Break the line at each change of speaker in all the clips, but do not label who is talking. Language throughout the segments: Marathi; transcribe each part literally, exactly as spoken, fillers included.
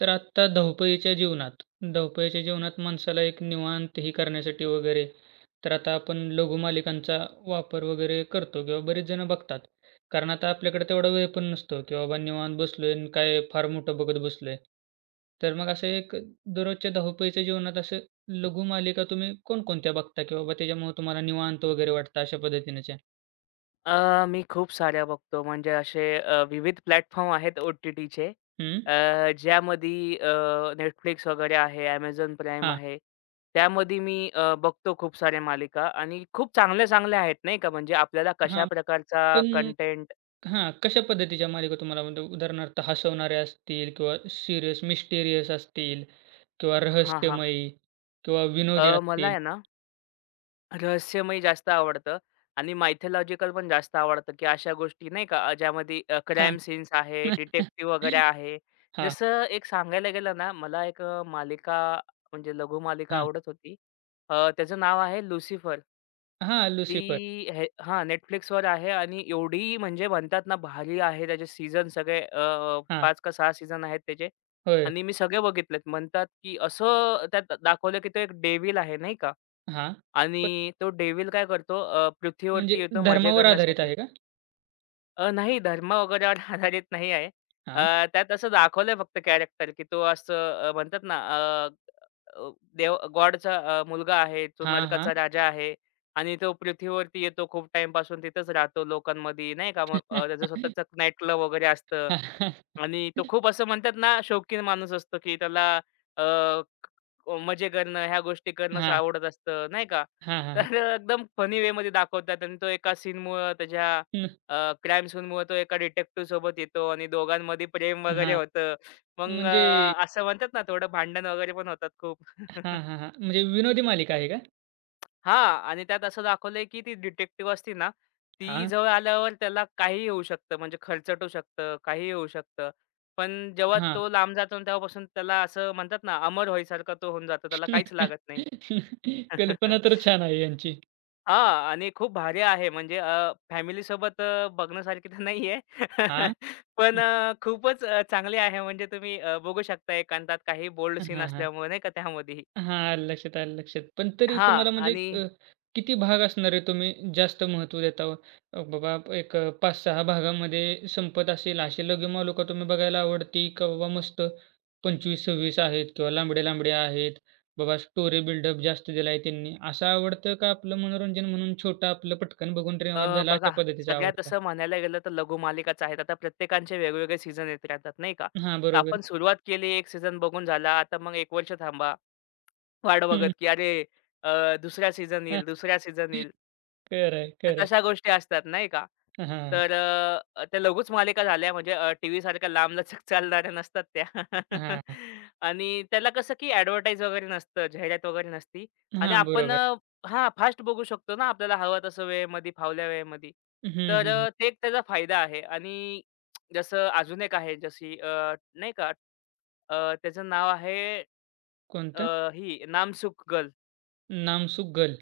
तर आत्ता धावपळीच्या जीवनात धावपळीच्या जीवनात माणसाला एक निवांत ही करण्यासाठी वगैरे तर आता आपण लघुमालिकांचा वापर वगैरे करतो किंवा बरेच जण बघतात. कारण आता आपल्याकडे तेवढा वेळ पण नसतो, की बाबा निवांत बसलोय आणि काय फार मोठं बघत बसलोय. तर मग असं एक दररोजच्या धावपळीच्या जीवनात असं लघुमालिका तुम्ही कोणकोणत्या बघता, की बाबा त्याच्यामुळे तुम्हाला निवांत वगैरे वाटतं अशा पद्धतीनेच्या?
अ, मी खूप साऱ्या बघतो. म्हणजे असे अ, विविध प्लॅटफॉर्म आहेत ओ-टी-टीचे
हं.
अ, ज्यामध्ये अ, वगैरे आहे, Amazon Prime
हां.
आहे. त्यामध्ये मी अ, बघतो खूप साऱ्या मालिका आणि खूप चांगल्या-चांगल्या आहेत नाही का. म्हणजे आपल्याला कशा
हां.
प्रकारचा
पण
कंटेंट
हां, कशा पद्धतीच्या मालिका तुम्हाला म्हणजे उदाहरणार्थ हसवणाऱ्या असतील किंवा सीरियस, मिस्टिरियस असतील किंवा
हां, हां.
रहस्यमयी किंवा विनोदी
अ, मला
असतील?
आहे ना रहस्यमय जास्त आवडतं आणि मायथॉलॉजिकल पण जास्त आवडतं, की अशा गोष्टी नाही का, ज्यामध्ये अ, ज्यामध्ये
हां.
क्राईम सीन्स आहे, डिटेक्टिव्ह वगैरे आहे.
हां,
जसं एक सांगायला गेलं ना, मला एक अ, मालिका म्हणजे लघु मालिका
हां.
आवडत होती. अ, त्याचं नाव आहे लुसिफर.
हां,
ती
लुसिफर.
हे हां, Netflixवर आहे आणि एवढी म्हणजे म्हणतात ना, भारी आहे. त्याचे सीझन सगळे अ,
हां.
अ, का सहा सीझन आहेत त्याचे
होय.
आणि मी सगळे बघितलेत. म्हणतात, की असं त्यात दाखवलं, की तो एक डेव्हिल आहे नाही का?
हां. पण
आणि तो डेव्हिल काय करतो अ,
म्हणजे
पृथ्वीवरती येतो मजे
धर्मावर आधारित
करण्यासाठी.
आहे का?
अ, नाही धर्म वगैरेवर आधारित नाही आहे.
हां.
अ, त्यात असं दाखवलंय फक्त कॅरेक्टर, की तो असं अ, म्हणतात ना अ, अ, देव गॉडचा मुलगा आहे, तो
हां, हां.
नरकाचा राजा आहे आणि तो पृथ्वीवरती येतो खूप टाईमपासून तिथेच राहतो लोकांमध्ये नाही का. मग अ, त्याचं स्वतःचं नाईट क्लब वगैरे असतं आणि तो खूप असं म्हणतात ना शौकीन माणूस असतो, की त्याला अ, मजे करणं, ह्या गोष्टी करणंच
हां.
आवडत असतं, नाही का?
हां, हां, हां.
तर अ, एकदम फनी वेमध्ये दाखवतात आणि तो एका सीनमुळं त्याच्या
न
अ, क्राईम सीनमुळं तो एका डिटेक्टिव्हसोबत येतो आणि दोघांमध्ये प्रेम वगैरे
हां.
होतं. मग
म्हणजे
अ, असं म्हणतात ना, थोडं भांडण वगैरे पण होतात खूप.
हां, हां, हां. म्हणजे विनोदी मालिका आहे का?
हां आणि त्यात असं दाखवलंय, की ती डिटेक्टिव्ह असते ना, ती
हां,
जवळ आल्यावर त्याला काहीही होऊ शकतं. म्हणजे खरचटू शकतं, काहीही होऊ शकतं. पण जेव्हा
हां.
तो लांब जातो आणि तेव्हापासून त्याला असं म्हणतात ना, अमर होईसारखा तो होऊन जातो. त्याला काहीच लागत नाही.
कल्पना तर छान आहे यांची.
हां. आणि खूप भारी आहे म्हणजे अ, सोबत अ, बघण्यासारखी तर नाहीये.
हां.
पण अ, खूपच अ, चांगली आहे म्हणजे तुम्ही अ, बघू शकता एकांतात काही बोल्ड सीन
हां, हां.
असल्यामुळे नाही का त्यामध्येही.
हां, आलं लक्षात, आलं लक्षात. पण तरी
हां.
तुम्हाला म्हणजे
आणि
अ, किती भाग असणार आहे तुम्ही जास्त महत्त्व देता व? अ, बाबा एक अ, पाच सहा भागामध्ये संपत असेल अशी लगीमालुका तुम्ही बघायला आवडती का बाबा मस्त पंचवीस सव्वीस आहेत किंवा लांबड्या-लांबड्या आहेत. बाबा स्टोरी बिल्डअप जास्त दिला आहे त्यांनी, असं आवडतं का आपलं मनोरंजन म्हणून छोटं आपलं पटकन बघून रिवाज
अ,
झाला
बघा
अशा पद्धतीचं
सगळ्यात
आवडतं?
असं म्हणायला गेलं तर लघुमालिकाच आहेत. आता प्रत्येकांचे वेगवेगळे सीझन येत राहतात नाही का.
हां,
तर
बरोबर.
आपण सुरुवात केली, एक सीझन बघून झाला. आता मग एक वर्ष थांबा, वाट बघत की अरे अ, दुसरा सीझन
हं,
येईल, दुसरा सीझन येईल.
खरं आहे, खरं आहे.
तशा गोष्टी असतात नाही का?
हां,
तर अ, त्या लघुच मालिका झाल्या म्हणजे अ, टीव्ही सारख्या लांबलचक चालणाऱ्या नसतात त्या.
हां,
आणि त्याला कसं की ॲडव्हर्टाइज वगैरे नसतं, जाहिरात वगैरे नसती आणि
हां,
आपण
बरोबर.
अ, हां, फास्ट बघू शकतो ना आपल्याला हवं तसं वेळेमध्ये, फावल्या वेळेमध्ये.
हं, हं,
तर
हं.
अ, ते एक त्याचा फायदा आहे आणि जसं अजून एक आहे जशी अ, नाही का अ, त्याचं नाव आहे
कोणतं?
अ, ही नामसुख गर्ल.
नामसुक गर्ल.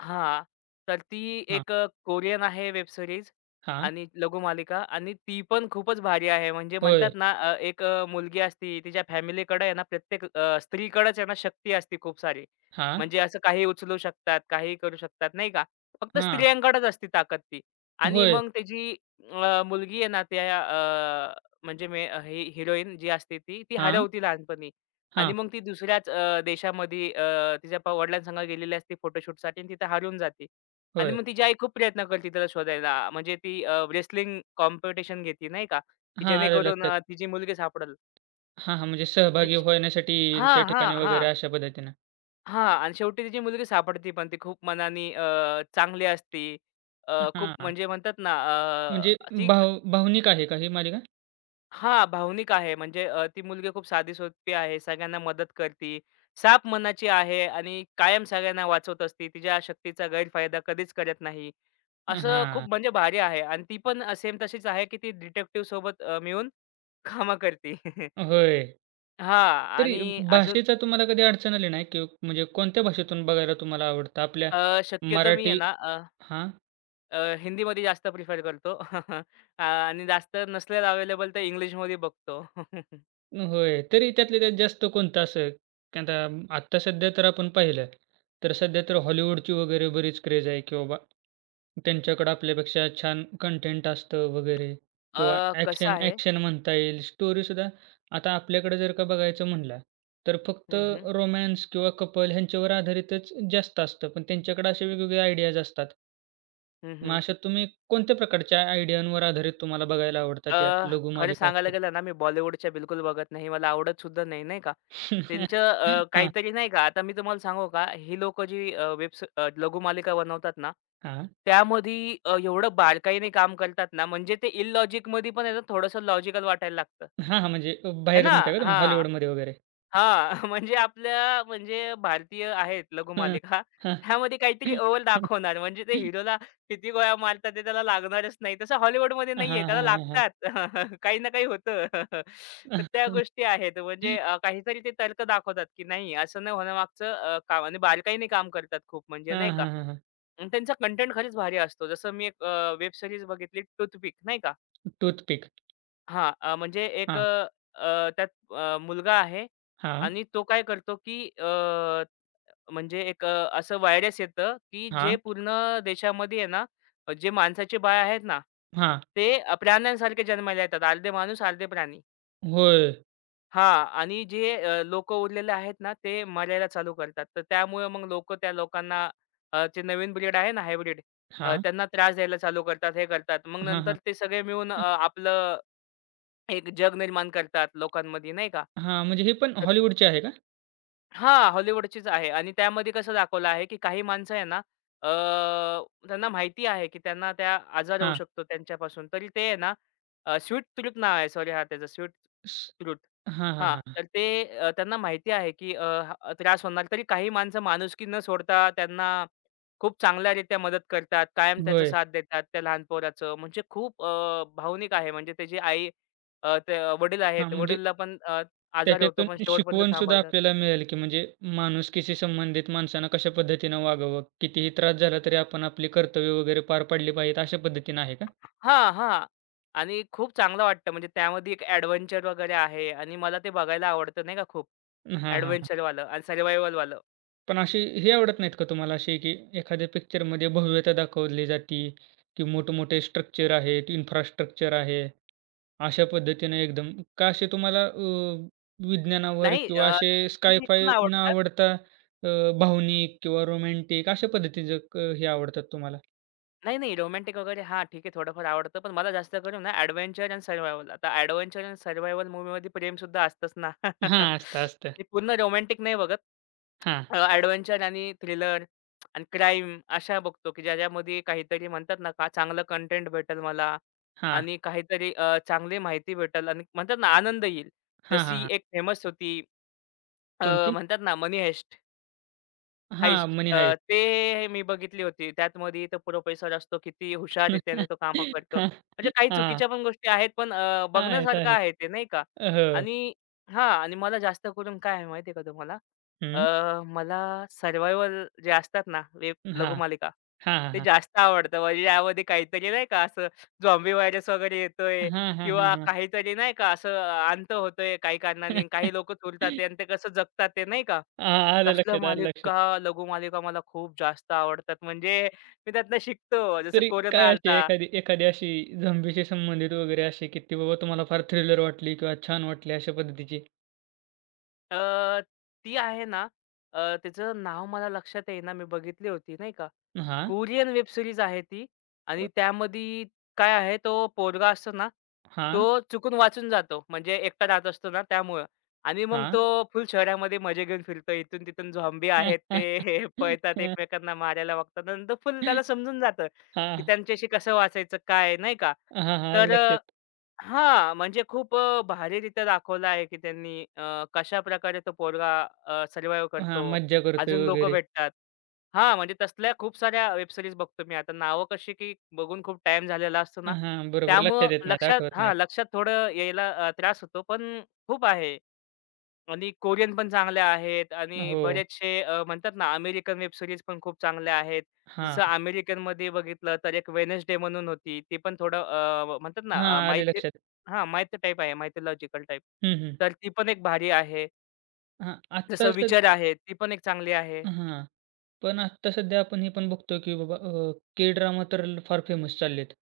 हां. तर ती
हां,
एक अ, कोरियन आहे वेब सीरीज
हां.
आणि लघुमालिका आणि ती पण खूपच भारी आहे. म्हणजे म्हणतात
होय.
ना अ, एक अ, मुलगी असती तिच्या फॅमिलीकडे आहे ना प्रत्येक अ, स्त्रीकडेच आहे ना शक्ती असते खूप सारी.
हां,
म्हणजे असं काही उचलू शकतात, काही करू शकतात नाही का. फक्त
हां.
स्त्रियांकडेच असते ताकद ती. आणि
होय.
मग त्याची अ, मुलगी आहे ना त्या अ, म्हणजे मे अ, ही हिरोईन जी असते ती, ती
हां,
हरवती लहानपणी. आणि
हां.
मग ती दुसऱ्याच अ, देशामध्ये अ, तिच्या प वडिलांसंग गेलेली असते फोटोशूटसाठी आणि तिथे हरवून जाते. आणि
होय.
मग तिची आई खूप प्रयत्न करते तिला शोधायला. म्हणजे ती रेसलिंग कॉम्पिटिशन घेते नाही का, की
हां, आलं
जेणेकरून
लक्षात.
अ, तिची मुलगी सापडेल.
हां, हां. म्हणजे
आणि
सहभागी होण्यासाठी येईल
हां,
त्या
हां,
ठिकाणी
हां,
वगैरे अशा पद्धतीनं.
हां. आणि शेवटी तिची मुलगी सापडते पण ती खूप मनाने अ, चांगली असते. अ, खूप
हां,
म्हणजे म्हणतात ना
म्हणजे
अ, ती
भाव भावनिक आहे का ही मालिका?
हां, भावनिक आहे. म्हणजे अ, ती मुलगी खूप साधी-सोपी आहे. सगळ्यांना मदत करती. साफ मनाची आहे आणि कायम सगळ्यांना वाचवत असते. तिच्या शक्तीचा गैरफायदा कधीच करत नाही. असं खूप
हां.
म्हणजे भारी आहे आणि ती पण सेम तशीच आहे, की ती डिटेक्टिव्हसोबत अ, मिळून कामं करते.
होय.
हां
तरी
आणि अजून
भाषेचा तुम्हाला कधी अडचण आली नाही की म्हणजे कोणत्या भाषेतून बघायला तुम्हाला आवडतं? आपल्या
अ, शक्यतो मी आहे
मराठी
ना अ,
हां.
अ, हिंदीमध्ये जास्त प्रिफर करतो अ, आणि जास्त नसल्यास अवेलेबल तर इंग्लिशमध्ये बघतो.
होय. तरी त्यातल्या त्यात जास्त कोणतं असं, की आता आत्ता सध्या तर आपण पाहिलं, तर सध्या तर हॉलिवूडची वगैरे बरीच क्रेज आहे, की बाबा त्यांच्याकडं आपल्यापेक्षा छान कंटेंट असतं वगैरे
अ,
किंवा
कसं
ॲक्शन
आहे
ॲक्शन म्हणता येईल. स्टोरीसुद्धा आता आपल्याकडे जर का बघायचं म्हणला, तर फक्त
हं, हं.
रोमॅन्स किंवा कपल ह्यांच्यावर आधारितच जास्त असतं. पण त्यांच्याकडे असे वेगवेगळे आयडियाज असतात.
हं,
मग
हं.
अशा तुम्ही कोणत्या प्रकारच्या आयडियांवर आधारित तुम्हाला बघायला
अ,
आवडतात या
खरं
लघुमालिका
सांगायला
असतील?
गेलं ना, मी बॉलिवूडच्या बिलकुल बघत नाही. मला आवडत सुद्धा नाही, नाही का. त्यांचं अ, काहीतरी नाही का, आता मी तुम्हाला सांगू का, ही लोकं जी अ, वेब्स अ, लघुमालिका बनवतात ना,
हां.
त्यामध्ये अ, एवढं बारकाईने काम करतात ना, म्हणजे ते इलॉजिकमध्ये पण आहे ना, थोडंसं लॉजिकल वाटायला लागतं.
हां, हां. म्हणजे अ,
आहे
बाहेर
ना?
म्हणताय का तुम्ही
हां.
हॉलिवूडमध्ये वगैरे?
हां, म्हणजे आपल्या म्हणजे भारतीय आहेत
हं,
लघुमालिका.
हां.
त्यामध्ये काहीतरी अव्वल दाखवणार म्हणजे ते हिरोला किती गोळ्या मारतात ते त्याला लागणारच नाही. तसं हॉलिवूडमध्ये
हां,
नाहीये
हां,
त्याला
हां, हां.
लागतात. काही ना काही होतं. तर त्या गोष्टी आहेत म्हणजे अ, काहीतरी ते तर्क दाखवतात, की नाही असं न होण्यामागचं अ, काम आणि बारकाईने काम करतात खूप म्हणजे
हां,
नाही का.
हां, हां, हां.
आणि त्यांचा कंटेंट खरंच भारी असतो. जसं मी एक वेब सीरीज बघितली टूथपिक नाही का.
टूथपिक.
हां, अ, म्हणजे एक
हां,
अ, अ, त्यात अ, मुलगा आहे
हां,
आणि तो काय करतो, की अ, म्हणजे एक अ, असं व्हायरस येतं, की जे
हां,
पूर्ण देशामध्ये आहे ना, अ, जे माणसाचे बाळ आहेत ना,
हां.
ते अ, प्राण्यांसारखे जन्माला येतात. अर्धे माणूस, अर्धे प्राणी.
होय.
हां आणि जे अ, लोकं उरलेले आहेत ना, ते मरायला चालू करतात. तर त्यामुळे मग लोकं त्या लोकांना अ, जे नवीन ब्रीड आहे ना हायब्रिड,
हां,
त्यांना त्रास द्यायला चालू करतात, हे करतात. मग
हां,
नंतर
हां.
ते सगळे मिळून अ,
अ,
आपलं एक जग निर्माण करतात लोकांमध्ये नाही का?
हां, म्हणजे हे पण हॉलिवूडचे आहे का?
हां, हॉलिवूडचीच आहे आणि त्यामध्ये कसं दाखवलं आहे, की काही माणसं आहे ना, अ, त्यांना माहिती आहे, की त्यांना त्या आजार होऊ
हां.
शकतो त्यांच्यापासून. तरी ते आहे ना, अ, स्वीट ट्रूथ नाव आहे. सॉरी हां, त्याचं स्वीट
स
ट्रूथ.
हां, हां,
हां,
हां.
तर ते अ, त्यांना माहिती आहे, की अ, हा अं, त्रास होणार. तरी काही माणसं माणुसकी न सोडता त्यांना खूप चांगल्यारीत्या मदत करतात. कायम त्याचा
होय.
साथ देतात त्या लहान पोराचं. म्हणजे खूप अ, भावनिक आहे. म्हणजे त्याची आई अ, ते अं, वडील
हां,
आहेत.
म्हणजे
वडीलला पण अ, आजार होतो,
त्याच्यातून
पण शेवटपर्यंत
शिकवण सुद्धा
सांभाळतात.
आपल्याला मिळेल, की म्हणजे माणुसकीशी संबंधित माणसानं कशा पद्धतीनं वागावं? कितीही त्रास झाला तरी आपण आपली कर्तव्य वगैरे पार पाडली पाहिजेत अशा पद्धतीनं आहे का?
हां, हां. आणि खूप चांगलं वाटतं म्हणजे त्यामध्ये एक एडव्हेंचर वगैरे आहे आणि मला ते बघायला आवडतं नाही का खूप
हां, हां.
एडव्हेंचरवालं आणि सर्व्हायव्हलवालं.
पण अशी हे आवडत नाहीत का तुम्हाला असे, की एखाद्या पिक्चरमध्ये भव्यता दाखवली जाती, की मोठे-मोठे स्ट्रक्चर आहेत, इन्फ्रास्ट्रक्चर आहे. अशा पद्धतीने एकदम का असे तुम्हाला अ, विज्ञानावर
नाही
किंवा
अ,
असे
सायंटिस्ट पण
स्काय-फाय न
आवडतं.
आवडता अ, भावनिक किंवा रोमॅन्टिक अशा पद्धतीचं क हे आवडतात तुम्हाला?
नाही, नाही. रोमॅन्टिक वगैरे हां, ठीक आहे थोडंफार आवडतं. पण मला जास्त करून ना एडव्हेंचर आणि सर्व्हायव्हल. आता एडव्हेंचर आणि सर्व्हायव्हल मूव्हीमध्ये प्रेमसुद्धा असतंच ना.
हां, असतं, असतं.
मी पूर्ण रोमॅन्टिक नाही बघत.
हां,
अ, आणि थ्रिलर आणि क्राईम अशा बघतो, की ज्याच्यामध्ये काहीतरी म्हणतात ना का चांगलं कंटेंट भेटेल मला
हां.
आणि काहीतरी अ, चांगली माहिती भेटेल आणि म्हणतात ना आनंद येईल.
हां, हां,
जशी
हां.
एक फेमस होती अ,
कोणती?
म्हणतात ना मनी हाइस्ट.
हां,
हाइस्ट
मनी
अ,
हाइस्ट.
ते मी बघितली होती. त्यात त्यातमध्ये तो प्रोफेसर असतो, किती हुशाररीत्याने तो कामं करतो.
हां,
म्हणजे काही
हां.
चुकीच्या पण गोष्टी आहेत, पण अ,
आहेत,
बघण्यासारखं
आहेत.
आहे ते नाही का.
हो.
आणि हां आणि मला जास्त करून काय आहे माहिती का तुम्हाला, अ,
हं.
मला सर्व्हायव्हल जे असतात ना, वेब
हां.
लघुमालिका,
हां, हां,
ते
हां.
जास्त आवडतं. म्हणजे यामध्ये काहीतरी नाही का असं झॉम्बी व्हायरस वगैरे येतोय
हां, हां, हां,
किंवा
हां.
काहीतरी नाही का असं अंत होतोय काही कारणाने. काही लोकं चुलतात ते आणि ते कसं जगतात ते नाही का?
हां, आलं
तसल्या
लक्षात, आलं लक्षात.
मालिका, लघुमालिका मला खूप जास्त आवडतात. म्हणजे मी त्यातनं शिकतो. जसं
तरी काय
कोरोना
अशी
आलता.
एखादी एखादी अशी झोम्बीशी संबंधित वगैरे अशी की ती बाबा तुम्हाला फार थ्रिलर वाटली किंवा छान वाटली अशा पद्धतीची?
अ, ती आहे ना, अ, तिचं नाव मला लक्षात येईना. मी बघितली होती नाही का?
हां,
कोरियन वेब सीरीज आहे ती आणि
अ,
त्यामध्ये काय आहे तो पोरगा असतो ना,
हां,
तो चुकून वाचून जातो. म्हणजे एकटा राहत असतो ना त्यामुळं आणि मग तो
हां.
फुल शहरामध्ये मजे घेऊन फिरतो. इथून-तिथून झॉम्बी आहेत ते पळतात एकमेकांना मारायला बघतात. नंतर फुल त्याला समजून जातं, की
हां,
त्यांच्याशी कसं वाचायचं काय नाही का?
हां, हां, आलं
तर
लक्षात.
हां, म्हणजे खूप अ, भारीरित्या दाखवलं आहे, की त्यांनी अ, कशाप्रकारे तो पोरगा अ,
हां,
करतो.
मज्जा करतोय
अजून लोकं
वगैरे.
भेटतात. हां, म्हणजे तसल्या खूप साऱ्या वेब सीरीज बघतो मी आता. नावं कशी की बघून खूप टाईम झालेला असतो ना,
हां, बरोबर
त्यामुळं
लक्षात येत नाहीत,
लक्षात
आठवत
हां,
नाहीत.
लक्षात थोडं यायला अ, त्रास होतो. पण खूप आहे. आणि कोरियन पण चांगल्या आहेत आणि
हो.
बरेचसे अ, म्हणतात ना अमेरिकन वेब सीरीज पण खूप चांगल्या आहेत.
हां,
जसं अमेरिकनमध्ये बघितलं तर एक वेडनेसडे म्हणून होती. ती पण थोडं अ, म्हणतात ना
हां,
अ,
आले
माहिती
लक्षात.
हां, माहिती टाइप आहे, मायथॉलॉजिकल टाइप.
हं, हं.
तर ती पण एक भारी आहे.
हां, आत्ता
जसं विचार आहे, ती पण एक चांगली आहे.
हां. पण आत्ता सध्या आपण हे पण बघतो, की बाबा के ड्रामा तर ल- फार फेमस चाललेत.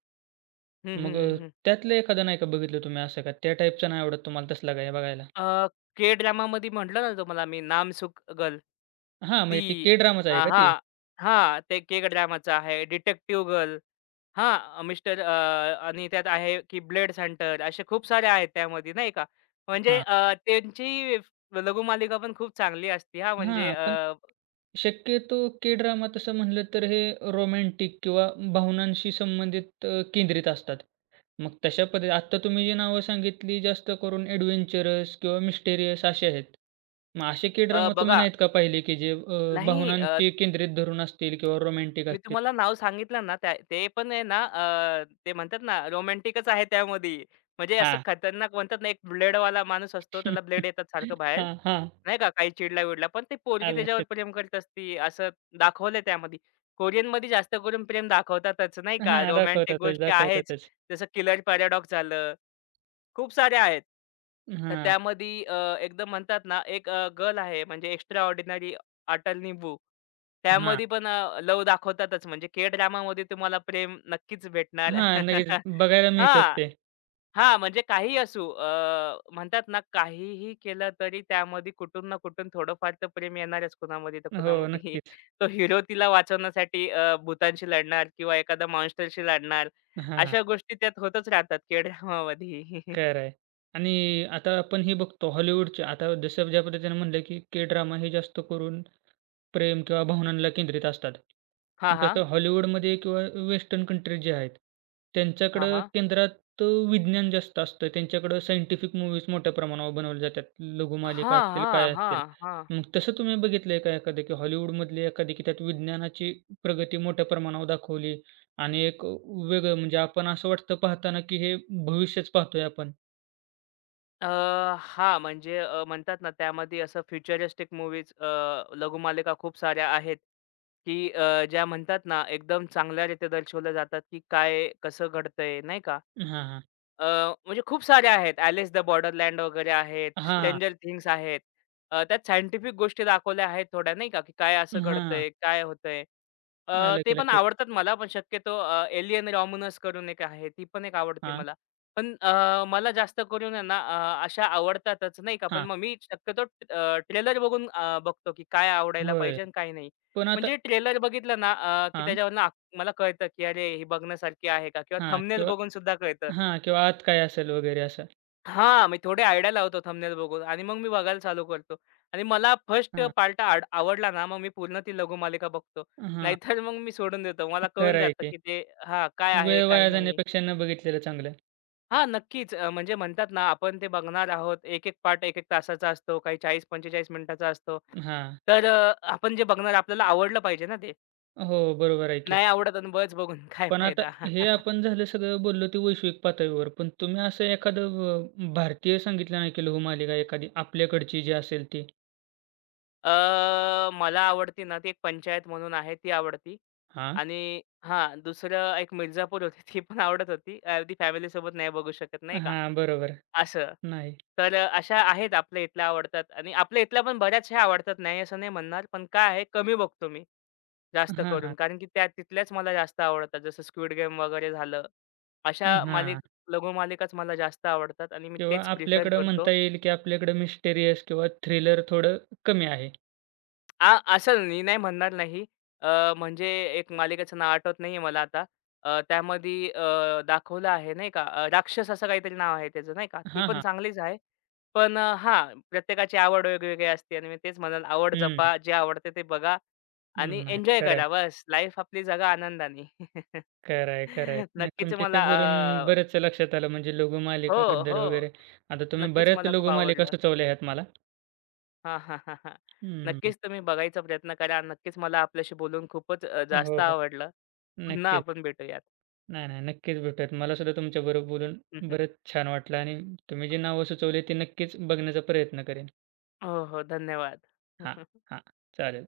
हं, हं,
मग अ,
हं, हं.
त्यातलं एखादं नाही का बघितलं तुम्ही असं का त्या टाईपचा नाही आवडत तुम्हाला तसला काय बघायला?
अ, के ड्रामामध्ये म्हटलं ना तुम्हाला मी नामसुक गर्ल.
हां,
ती
म्हणजे ते के ड्रामाच
अ,
आहे का ते?
हां, हां. ते के ड्रामाचं आहे. Detective girl. हां, मिस्टर अ, आणि त्यात आहे की ब्लेड सेंटर असे खूप सारे आहेत त्यामध्ये नाही का. म्हणजे
हां.
अ, त्यांची लघुमालिका पण खूप चांगली असते हां,
हां,
म्हणजे
पण
अ,
शक्यतो के-ड्रामा तसं म्हणलं तर हे रोमॅन्टिक किंवा भावनांशी संबंधित अ, केंद्रित असतात. मग तशा पद्धती आत्ता तुम्ही जी नावं सांगितली जास्त करून एडव्हेंचरस किंवा मिस्टेरियस असे आहेत. मग असे
अ,
के-ड्रामा तुम्ही
बघा
नाहीत का पाहिले की जे अ,
नाही
भावनांचे केंद्रित धरून असतील किंवा रोमॅन्टिक
मी
असतील?
तुम्हाला नाव सांगितलं ना त्या ते पण आहे ना अ, ते म्हणतात ना रोमॅन्टिकच आहे त्यामध्ये. म्हणजे असं
हां.
खतरनाक म्हणतात ना, एक ब्लेडवाला माणूस असतो, त्याला ब्लेड येतात सारखं बाहेर.
हां, हां.
नाही का, काही चिडला-विडला, पण ते पोरगी
आलं
त्याच्यावर
लक्षात.
प्रेम करत असती, असं दाखवलंय त्यामध्ये. कोरियनमध्ये जास्त करून प्रेम दाखवतातच नाही का,
हां,
रोमॅन्टिक
दाखवतातच,
गोष्टी आहेच.
दाखवतातच.
जसं किलर पॅराडॉक्स झालं खूप साऱ्या आहेत. तर
हां,
त्यामध्ये अ, एकदम म्हणतात ना, एक अ, गर्ल आहे म्हणजे एक्स्ट्रा ऑर्डिनरी अटल निंबू.
हां.
त्यामध्ये पण अ, लव्ह दाखवतातच म्हणजे के ड्रामामध्ये तुम्हाला प्रेम नक्कीच भेटणार.
हां, नक्कीच बघायला मिळतात
हां,
ते.
हां. म्हणजे काही असू अ, म्हणतात ना, काहीही केलं तरी त्यामध्ये कुठून ना कुठून थोडंफार तर प्रेम येणारच कुणामध्ये तर
हो,
कुणामध्ये.
नक्कीच.
तो हिरो तिला वाचवण्यासाठी अ, भुतांशी लढणार किंवा एखाद्या मॉन्स्टरशी लढणार.
हां.
अशा गोष्टी त्यात होतच राहतात के ड्रामामध्ये.
खरं आहे. आणि आता आपण हे बघतो हॉलिवूडचे आता जसं ज्या पद्धतीने म्हणलं, की के ड्रामा हे जास्त करून प्रेम किंवा भावनांना केंद्रित असतात.
हां,
तसं हॉलिवूडमध्ये किंवा वेस्टर्न कंट्रीज जे आहेत,
हां,
त्यांच्याकडं
हां.
केंद्रात अ, विज्ञान जास्त असतं. त्यांच्याकडं सायंटिफिक मूव्हीज मोठ्या प्रमाणावर बनवल्या जातात. लघुमालिका
हां,
असतील, काय
हां, हां,
असतील.
हां.
मग तसं तुम्ही बघितलंय का एखादं, की हॉलिवूडमधली एखादी, की त्यात विज्ञानाची प्रगती मोठ्या प्रमाणावर दाखवली आणि एक वेगळं म्हणजे आपण असं वाटतं पाहताना, की हे भविष्यच पाहतोय आपण.
अ, हां, म्हणजे अ, म्हणतात ना त्यामध्ये असं फ्युचरिस्टिक मूव्हीज लघुमालिका खूप साऱ्या आहेत, की अ, ज्या म्हणतात ना एकदम चांगल्या रीत्या दर्शवल्या जातात, की काय कसं घडतंय नाही का?
हां, हां.
अ, म्हणजे खूप साऱ्या आहेत. ॲलिस द बॉर्डरलँड वगैरे आहेत.
हां,
स्ट्रेंजर थिंग्स आहेत. अ, त्यात सायंटिफिक गोष्टी दाखवल्या आहेत थोड्या नाही का, की काय असं
हां.
घडतंय, काय होतंय. अ,
आलं
ते
की
पण
लक्षात.
आवडतात मला. पण शक्यतो अ, एलियन रॉमुनस करून एक आहे. ती पण एक आवडते
हां,
मला. पण अ, मला जास्त करून आहे ना अ, अशा आवडतातच नाही का. पण
हां.
मग मी शक्यतो ट्रेलर बघून अ, बघतो, की काय आवडायला
होय.
पाहिजे आणि काय नाही.
पण आता
म्हणजे ट्रेलर बघितलं ना अ, की
हां,
त्याच्यावरनं आक- मला कळतं, की अरे, ही बघण्यासारखी आहे का? किंवा
हां
थंबनेल
किंवा
बघून सुद्धा कळतं,
हां किंवा आत काय असेल वगैरे असं.
हां, मी थोडे आयडिया लावतो थंबनेल बघून आणि मग मी बघायला चालू करतो आणि मला फर्स्ट
हां,
पार्ट आवडला ना, मग मी पूर्ण ती लघुमालिका बघतो.
हां.
नाहीतर मग मी सोडून देतो. मला कळून
खरं आहे
जातं,
की.
की ते हां, काय आहे,
वेळ
काही
वाया
नाही.
जाण्यापेक्षा न बघितलेलं चांगलं.
हां, नक्कीच. अ, म्हणजे म्हणतात ना, आपण ते बघणार आहोत. एक-एक पार्ट एक एक तासाचा असतो, काही चाळीस पंचेचाळीस मिनिटाचा असतो.
हां.
तर अ, आपण जे बघणार आपल्याला आवडलं पाहिजे ना ते.
हो, बरोबर आहे की.
नाही आवडत आणि बस बघून काय
पण आता
फायदा?
हे आपण झालं सगळं बोललो ते वैश्विक पातळीवर. पण तुम्ही असं एखादं व भारतीय संगीत नाही केलं मालिका एखादी आपल्याकडची जी असेल ती?
अ, मला आवडती ना, ती एक पंचायत म्हणून आहे ती आवडती
हां.
आणि हां, दुसरं एक मिर्झापूर होती ती पण आवडत होती. अ, ती फॅमिलीसोबत नाही बघू शकत नाही का,
हां, बरोबर.
असं.
नाही.
तर अ, अशा आहेत आपल्या इथल्या आवडतात आणि आपल्या इथल्या पण बऱ्याचशा आवडतात, नाही असं नाही म्हणणार. पण काय आहे कमी बघतो मी, जास्त
हां, हां.
करून. कारण की त्या तिथल्याच मला जास्त आवडतात. जसं स्क्विड गेम वगैरे झालं. अशा मालिक
हां.
लघुमालिकाच मला जास्त आवडतात आणि मी
किंवा
तेच प्रिफर
आपल्याकडं
करतो.
म्हणता येईल, की आपल्याकडं मिस्टेरियस किंवा थ्रिलर थोडं कमी आहे.
आ, असेल मी नाही म्हणणार नाही. अ, म्हणजे एक मालिकेचं नाव आठवत नाहीये मला आता. अ, त्यामध्ये अ, दाखवलं आहे नाही का अ, राक्षस असं काहीतरी नाव आहे त्याचं नाही का. ती
हां,
पण
हां.
चांगलीच आहे. पण अ, हां, प्रत्येकाची आवड वेगवेगळी असते आणि मी तेच म्हणाल आवड
हं.
जपा, जे आवडते ते बघा आणि
नाही.
एन्जॉय
खरं आहे.
करा बस. लाईफ आपली जगा आनंदाने.
खरं आहे, खरं आहे. नाही
नक्कीच
तुमच्याशी
मला
बोलून
अ,
बरंच लक्षात आलं म्हणजे
हो,
लघुमालिकाबद्दल
हो.
वगैरे. आता तुम्ही
नक्कीच
बऱ्याच
मला खूप
लघुमालिका
आवडलं.
सुचवल्या आहेत मला.
हां, हां, हां, हां.
हं.
नक्कीच तुम्ही बघायचा प्रयत्न करा. नक्कीच मला आपल्याशी बोलून खूपच अ, जास्त
हो, हो.
आवडलं. पुन्हा
नक्कीच.
आपण भेटूयात.
नाही, नाही. नक्कीच भेटूयात. मलासुद्धा तुमच्याबरोबर बोलून बरंच छान वाटलं आणि तुम्ही जी नावं सुचवली ती नक्कीच बघण्याचा प्रयत्न करेन.
हो, हो. धन्यवाद.
हां, हां. चालेल.